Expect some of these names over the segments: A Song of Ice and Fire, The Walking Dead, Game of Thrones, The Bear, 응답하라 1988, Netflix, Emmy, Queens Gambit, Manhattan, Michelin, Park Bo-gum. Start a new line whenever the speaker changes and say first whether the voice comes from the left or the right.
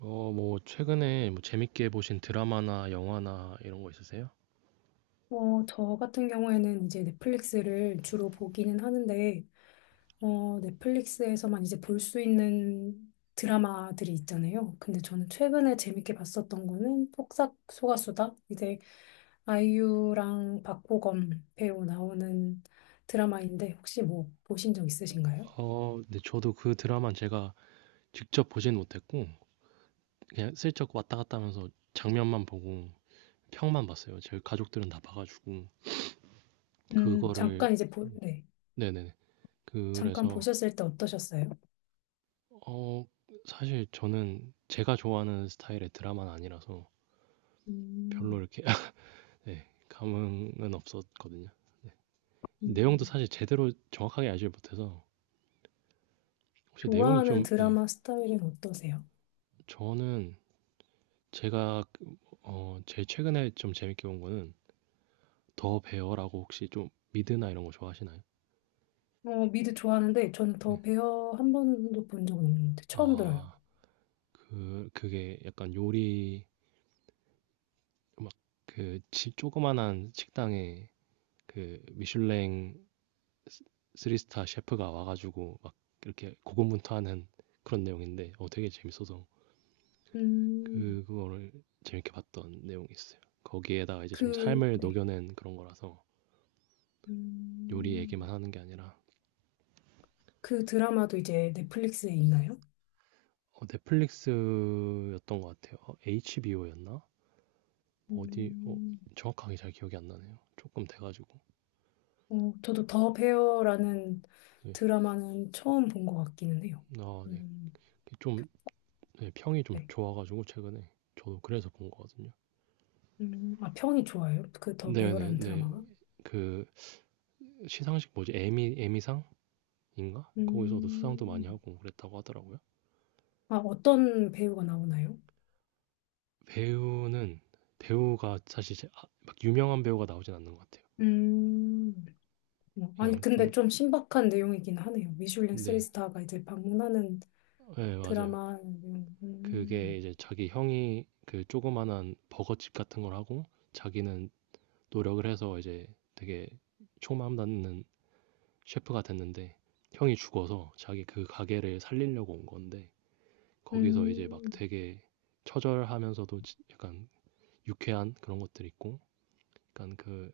right: 뭐, 최근에 뭐 재밌게 보신 드라마나 영화나 이런 거 있으세요?
left: 저 같은 경우에는 이제 넷플릭스를 주로 보기는 하는데, 넷플릭스에서만 이제 볼 수 있는 드라마들이 있잖아요. 근데 저는 최근에 재밌게 봤었던 거는 폭삭 소가수다. 이제 아이유랑 박보검 배우 나오는 드라마인데, 혹시 뭐 보신 적 있으신가요?
right: 네, 저도 그 드라마는 제가 직접 보진 못했고, 그냥 슬쩍 왔다 갔다 하면서 장면만 보고, 평만 봤어요. 제 가족들은 다 봐가지고, 그거를,
left: 네.
right: 네네.
left: 잠깐
right: 그래서,
left: 보셨을 때 어떠셨어요?
right: 어, 사실 저는 제가 좋아하는 스타일의 드라마는 아니라서 별로
left: 음,
right: 이렇게, 네, 감흥은 없었거든요. 네. 내용도
left: 음.
right: 사실 제대로 정확하게 알지 못해서, 혹시 내용이
left: 좋아하는
right: 좀, 네,
left: 드라마 스타일은 어떠세요?
right: 저는 제가 제일 최근에 좀 재밌게 본 거는 더 베어라고 혹시 좀 미드나 이런 거 좋아하시나요?
left: 미드 좋아하는데 저는
right: 네.
left: 더 베어 한 번도 본 적은 없는데 처음 들어요.
right: 아. 그게 약간 요리 막그 조그만한 식당에 그 미슐랭 쓰 3스타 스타 셰프가 와 가지고 막 이렇게 고군분투하는 그런 내용인데 되게 재밌어서
left: 음,
right: 그거를 재밌게 봤던 내용이 있어요. 거기에다가 이제 좀
left: 그,
right: 삶을
left: 네.
right: 녹여낸 그런 거라서 요리
left: 음,
right: 얘기만 하는 게 아니라
left: 그 드라마도 이제 넷플릭스에 있나요?
right: 넷플릭스였던 것 같아요. HBO였나? 어디
left: 음,
right: 정확하게 잘 기억이 안 나네요. 조금 돼가지고.
left: 저도 더 베어라는
right: 네.
left: 드라마는 처음 본 것 같기는 해요.
right: 아, 네.
left: 음,
right: 좀 네, 평이 좀
left: 네.
right: 좋아가지고 최근에 저도 그래서 본 거거든요.
left: 아, 평이 좋아요? 그 더
right: 네네
left: 베어라는
right: 네.
left: 드라마가?
right: 그 시상식 뭐지? 에미상인가? 거기서도 수상도
left: 음,
right: 많이 하고 그랬다고 하더라고요.
left: 아, 어떤 배우가 나오나요?
right: 배우는 배우가 사실 아, 막 유명한 배우가 나오진 않는 것 같아요.
left: 음, 뭐, 아니,
right: 그냥 좀
left: 근데 좀 신박한 내용이긴 하네요. 미슐랭
right: 네,
left: 3스타가 이제 방문하는
right: 네 맞아요.
left: 드라마 내용.
right: 그게 이제 자기 형이 그 조그만한 버거집 같은 걸 하고 자기는 노력을 해서 이제 되게 총망 닿는 셰프가 됐는데 형이 죽어서 자기 그 가게를 살리려고 온 건데 거기서 이제 막
left: 음,
right: 되게 처절하면서도 약간 유쾌한 그런 것들 있고 약간 그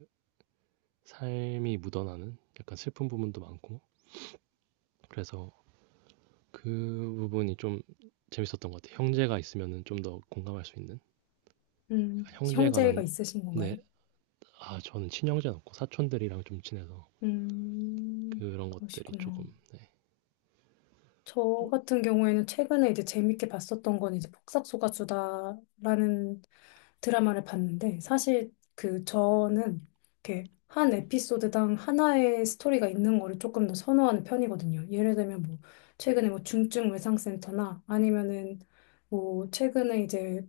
right: 삶이 묻어나는 약간 슬픈 부분도 많고 그래서 그 부분이 좀 재밌었던 것 같아요. 형제가 있으면은 좀 더 공감할 수 있는 약간 형제에 관한
left: 형제가 있으신
right: 내
left: 건가요?
right: 아, 저는 친형제는 없고 사촌들이랑 좀 친해서
left: 음,
right: 그런 것들이 조금,
left: 그러시구나.
right: 네.
left: 저 같은 경우에는 최근에 이제 재밌게 봤었던 건 이제 폭삭소가수다라는 드라마를 봤는데 사실 그 저는 이렇게 한 에피소드당 하나의 스토리가 있는 거를 조금 더 선호하는 편이거든요. 예를 들면 뭐 최근에 뭐 중증 외상센터나 아니면은 뭐 최근에 이제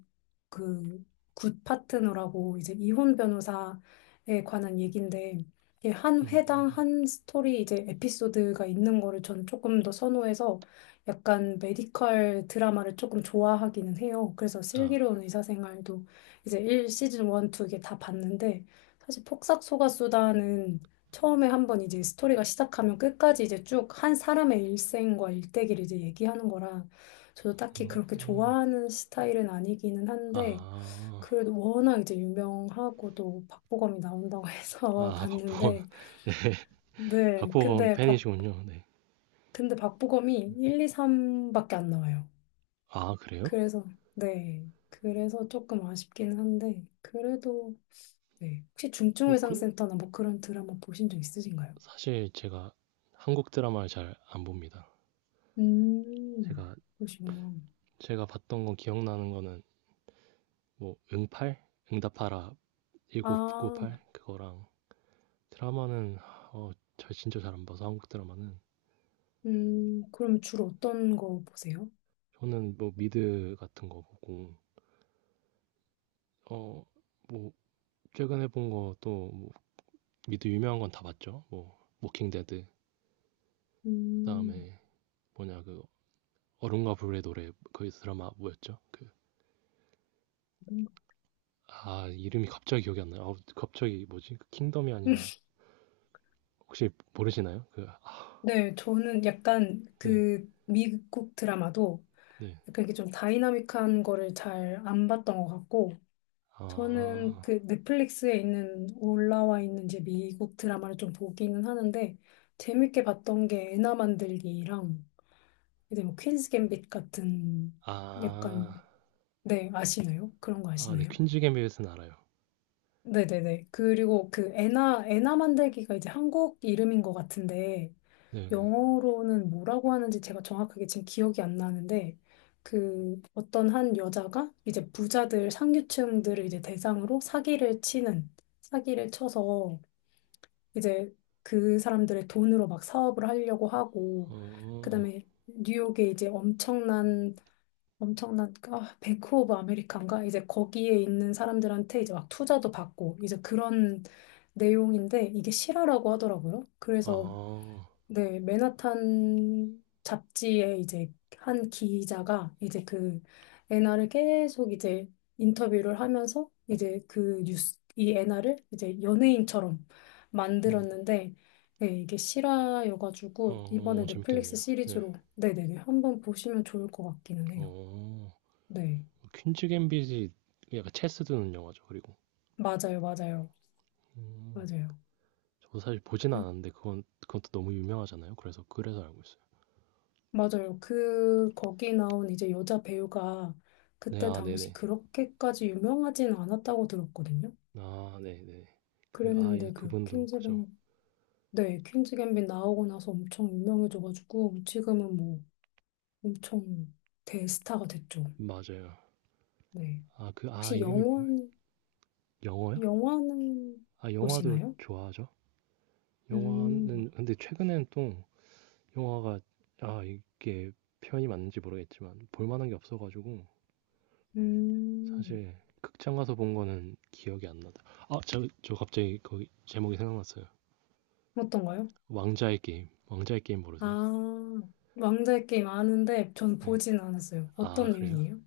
left: 그 굿 파트너라고 이제 이혼 변호사에 관한 얘기인데 이게 한 회당 한 스토리 이제 에피소드가 있는 거를 저는 조금 더 선호해서 약간 메디컬 드라마를 조금 좋아하기는 해요. 그래서
right: 아,
left: 슬기로운 의사생활도 이제 1 시즌 1, 2 이게 다 봤는데 사실 폭삭소가수다는 처음에 한번 이제 스토리가 시작하면 끝까지 이제 쭉 한 사람의 일생과 일대기를 이제 얘기하는 거라 저도 딱히
right: 음,
left: 그렇게
right: 음.
left: 좋아하는 스타일은 아니기는 한데
right: 아,
left: 그래도 워낙 이제 유명하고 또 박보검이 나온다고 해서
right: 아, 박보검.
left: 봤는데,
right: 네,
left: 네.
right: 박보검 팬이시군요. 네.
left: 근데 박보검이 1, 2, 3밖에 안 나와요.
right: 아, 그래요?
left: 그래서, 네. 그래서 조금 아쉽긴 한데, 그래도, 네. 혹시
right: 어, 그,
left: 중증외상센터나 뭐 그런 드라마 보신 적 있으신가요?
right: 사실 제가 한국 드라마를 잘 안 봅니다.
left: 음,
right: 제가,
left: 그러시구나.
right: 제가 봤던 건 기억나는 거는 뭐, 응팔? 응답하라
left: 아,
right: 1988? 그거랑 드라마는, 어, 저 진짜 잘 안 봐서 한국 드라마는.
left: 그럼 주로 어떤 거 보세요?
right: 저는 뭐 미드 같은 거 보고, 어, 뭐 최근에 본 거 또 미드 유명한 건 다 봤죠. 뭐 워킹데드
left: 음.
right: 그다음에 뭐냐 그 얼음과 불의 노래 그 드라마 뭐였죠? 그 아 이름이 갑자기 기억이 안 나요. 아우, 갑자기 뭐지? 그 킹덤이 아니라 혹시 모르시나요? 그 아,
left: 네, 저는 약간
right: 네.
left: 그 미국 드라마도
right: 네.
left: 약간 이게 좀 다이나믹한 거를 잘 안 봤던 것 같고, 저는
right: 아.
left: 그 넷플릭스에 있는, 올라와 있는 이제 미국 드라마를 좀 보기는 하는데, 재밌게 봤던 게 애나 만들기랑, 이제 뭐 퀸스 갬빗 같은, 약간,
right: 아.
left: 네, 아시나요? 그런 거
right: 아, 네.
left: 아시나요?
right: 퀸즈 gambit은 알아요.
left: 네네네. 그리고 그 애나 만들기가 이제 한국 이름인 것 같은데,
right: 네, 네.
left: 영어로는 뭐라고 하는지 제가 정확하게 지금 기억이 안 나는데 그 어떤 한 여자가 이제 부자들 상류층들을 이제 대상으로 사기를 쳐서 이제 그 사람들의 돈으로 막 사업을 하려고 하고
right: 어.
left: 그다음에 뉴욕에 이제 엄청난 뱅크 오브 아메리칸가 이제 거기에 있는 사람들한테 이제 막 투자도 받고 이제 그런 내용인데 이게 실화라고 하더라고요. 그래서
right: 아.
left: 네, 맨하탄 잡지에 이제 한 기자가 이제 그 애나를 계속 이제 인터뷰를 하면서 이제 이 애나를 이제 연예인처럼
right: 음.
left: 만들었는데, 네, 이게 실화여가지고
right: 어,
left: 이번에
right: 어,
left: 넷플릭스
right: 재밌겠네요. 네.
left: 시리즈로, 네네네, 한번 보시면 좋을 것 같기는 해요.
right: 어.
left: 네,
right: 퀸즈 갬빗이 약간 체스 두는 영화죠. 그리고
left: 맞아요, 맞아요,
right: 음.
left: 맞아요.
right: 저도 사실 보진
left: 그래
right: 않았는데 그건 또 너무 유명하잖아요. 그래서 알고 있어요.
left: 맞아요. 거기 나온 이제 여자 배우가
right: 네,
left: 그때
right: 아,
left: 당시
right: 네네.
left: 그렇게까지 유명하진 않았다고 들었거든요.
right: 아, 네네. 그, 아, 예,
left: 그랬는데 그
right: 그분도 그죠.
left: 퀸즈뱅, 네, 퀸즈 갬빗 나오고 나서 엄청 유명해져가지고 지금은 뭐 엄청 대스타가 됐죠.
right: 맞아요.
left: 네.
right: 아, 그, 아,
left: 혹시
right: 이름이 뭐예요?
left: 영화는,
right: 영화요?
left: 영화는
right: 아, 영화도
left: 보시나요?
right: 좋아하죠.
left: 음,
right: 영화는 근데 최근엔 또 영화가 아, 이게 표현이 맞는지 모르겠지만 볼 만한 게 없어가지고
left: 음,
right: 사실 극장 가서 본 거는 기억이 안 나다. 아, 저 갑자기 거기 제목이 생각났어요.
left: 어떤가요?
right: 왕자의 게임. 왕자의 게임 모르세요?
left: 아, 왕좌의 게임 아는데 전
right: 네.
left: 보진 않았어요.
right: 아,
left: 어떤
right: 그래요?
left: 내용이에요?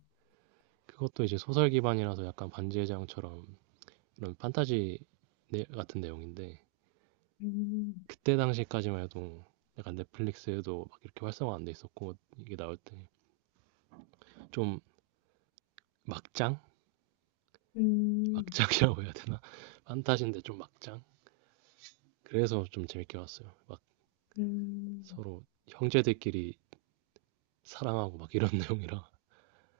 right: 그것도 이제 소설 기반이라서 약간 반지의 제왕처럼 이런 판타지 같은 내용인데
left: 음,
right: 그때 당시까지만 해도 약간 넷플릭스에도 막 이렇게 활성화 안 돼 있었고 이게 나올 때 좀 막장?
left: 음.
right: 막장이라고 해야 되나? 판타지인데 좀 막장? 그래서 좀 재밌게 봤어요. 막
left: 음,
right: 서로 형제들끼리 사랑하고 막 이런 내용이라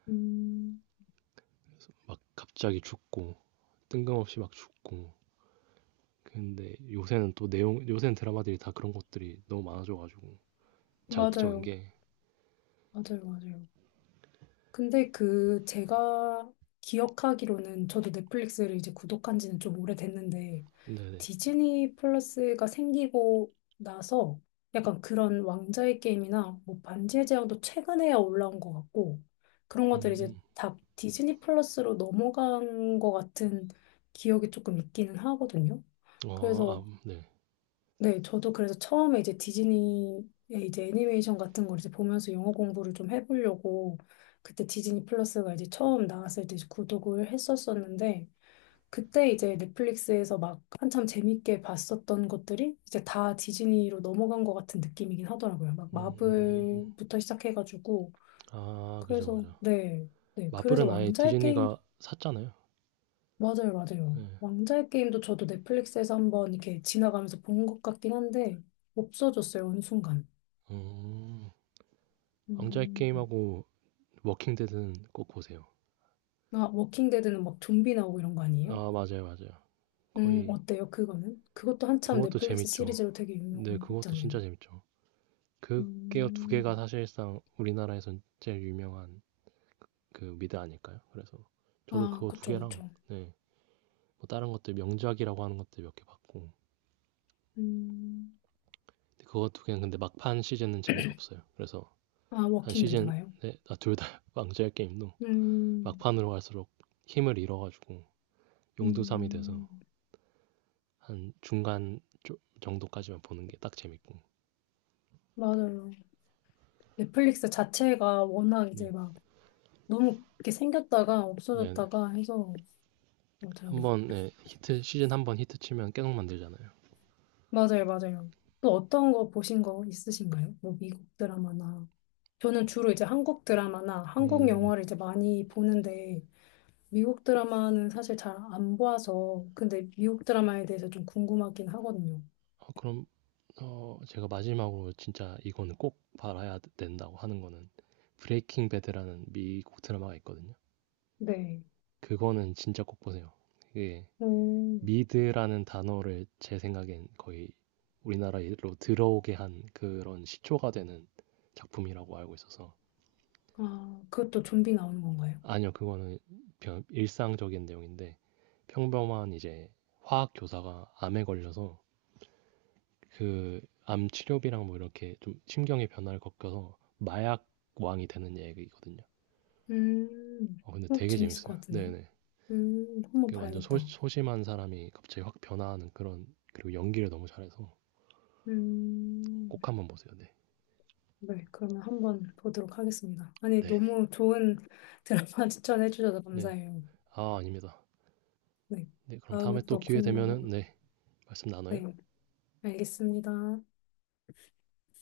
left: 음,
right: 막 갑자기 죽고 뜬금없이 막 죽고 근데 요새는 또 내용 요새는 드라마들이 다 그런 것들이 너무 많아져가지고 자극적인
left: 맞아요.
right: 게
left: 맞아요. 맞아요. 근데 그 제가 기억하기로는 저도 넷플릭스를 이제 구독한 지는 좀 오래됐는데
right: 네네
left: 디즈니 플러스가 생기고 나서 약간 그런 왕자의 게임이나 뭐 반지의 제왕도 최근에야 올라온 것 같고 그런 것들이 이제
right: 음.
left: 다 디즈니 플러스로 넘어간 것 같은 기억이 조금 있기는 하거든요.
right: 아 아
left: 그래서
right: 네.
left: 네, 저도 그래서 처음에 이제 디즈니의 이제 애니메이션 같은 걸 이제 보면서 영어 공부를 좀 해보려고 그때 디즈니 플러스가 이제 처음 나왔을 때 이제 구독을 했었었는데 그때 이제 넷플릭스에서 막 한참 재밌게 봤었던 것들이 이제 다 디즈니로 넘어간 것 같은 느낌이긴 하더라고요. 막
right: 음.
left: 마블부터 시작해가지고
right: 아 그죠,
left: 그래서
right: 그죠.
left: 네, 네, 그래서
right: 마블은 아예
left: 왕자의 게임
right: 디즈니가 샀잖아요.
left: 맞아요, 맞아요.
right: 네.
left: 왕자의 게임도 저도 넷플릭스에서 한번 이렇게 지나가면서 본 것 같긴 한데 없어졌어요, 어느 순간.
right: 음. 왕좌의
left: 음.
right: 게임하고 워킹 데드는 꼭 보세요.
left: 아, 워킹데드는 막 좀비 나오고 이런 거 아니에요?
right: 아 맞아요, 맞아요. 거의
left: 어때요, 그거는? 그것도 한참
right: 그것도
left: 넷플릭스
right: 재밌죠.
left: 시리즈로 되게
right: 네 그것도
left: 유명했잖아요.
right: 진짜 재밌죠. 그게 두 개가
left: 음.
right: 사실상 우리나라에선 제일 유명한 그 미드 아닐까요? 그래서 저도
left: 아,
right: 그거 두
left: 그쵸,
right: 개랑
left: 그쵸.
right: 네 뭐 다른 것들 명작이라고 하는 것들 몇 개 봤고
left: 음.
right: 근데 그거 두 개는 근데 막판 시즌은 재미가 없어요. 그래서
left: 아,
right: 한 시즌에
left: 워킹데드가요?
right: 둘 다 왕좌의 게임도
left: 음,
right: 막판으로 갈수록 힘을 잃어가지고 용두삼이
left: 음,
right: 돼서 한 중간 정도까지만 보는 게 딱 재밌고
left: 맞아요. 넷플릭스 자체가 워낙
right: 네,
left: 이제 막 너무 이렇게 생겼다가
right: 네, 네.
left: 없어졌다가 해서 맞아요.
right: 한번 네, 히트 시즌 한 번 히트 치면 계속 만들잖아요.
left: 맞아요, 맞아요. 또 어떤 거 보신 거 있으신가요? 뭐 미국 드라마나. 저는 주로 이제 한국 드라마나 한국
right: 음,
left: 영화를 이제 많이 보는데 미국 드라마는 사실 잘 안 봐서 근데 미국 드라마에 대해서 좀 궁금하긴 하거든요.
right: 그럼 제가 마지막으로 진짜 이거는 꼭 봐야 된다고 하는 거는 브레이킹 배드라는 미국 드라마가 있거든요.
left: 네.
right: 그거는 진짜 꼭 보세요. 이게
left: 오,
right: 미드라는 단어를 제 생각엔 거의 우리나라로 들어오게 한 그런 시초가 되는 작품이라고 알고 있어서
left: 아, 그것도 좀비 나오는 건가요?
right: 아니요 그거는 일상적인 내용인데 평범한 이제 화학 교사가 암에 걸려서 그 암 치료비랑 뭐 이렇게 좀 심경의 변화를 겪어서 마약 왕이 되는 얘기거든요.
left: 음,
right: 근데 되게
left: 재밌을
right: 재밌어요.
left: 것 같은데요?
right: 네네.
left: 한번
right: 그 완전 소,
left: 봐야겠다.
right: 소심한 사람이 갑자기 확 변화하는 그런 그리고 연기를 너무 잘해서
left: 음,
right: 꼭 한번 보세요. 네.
left: 네, 그러면 한번 보도록 하겠습니다. 아니,
right: 네.
left: 너무 좋은 드라마 추천해 주셔서
right: 네.
left: 감사해요.
right: 아, 아닙니다.
left: 네.
right: 네, 그럼
left: 다음에
right: 다음에 또
left: 또
right: 기회 되면은 네, 말씀 나눠요.
left: 네. 알겠습니다.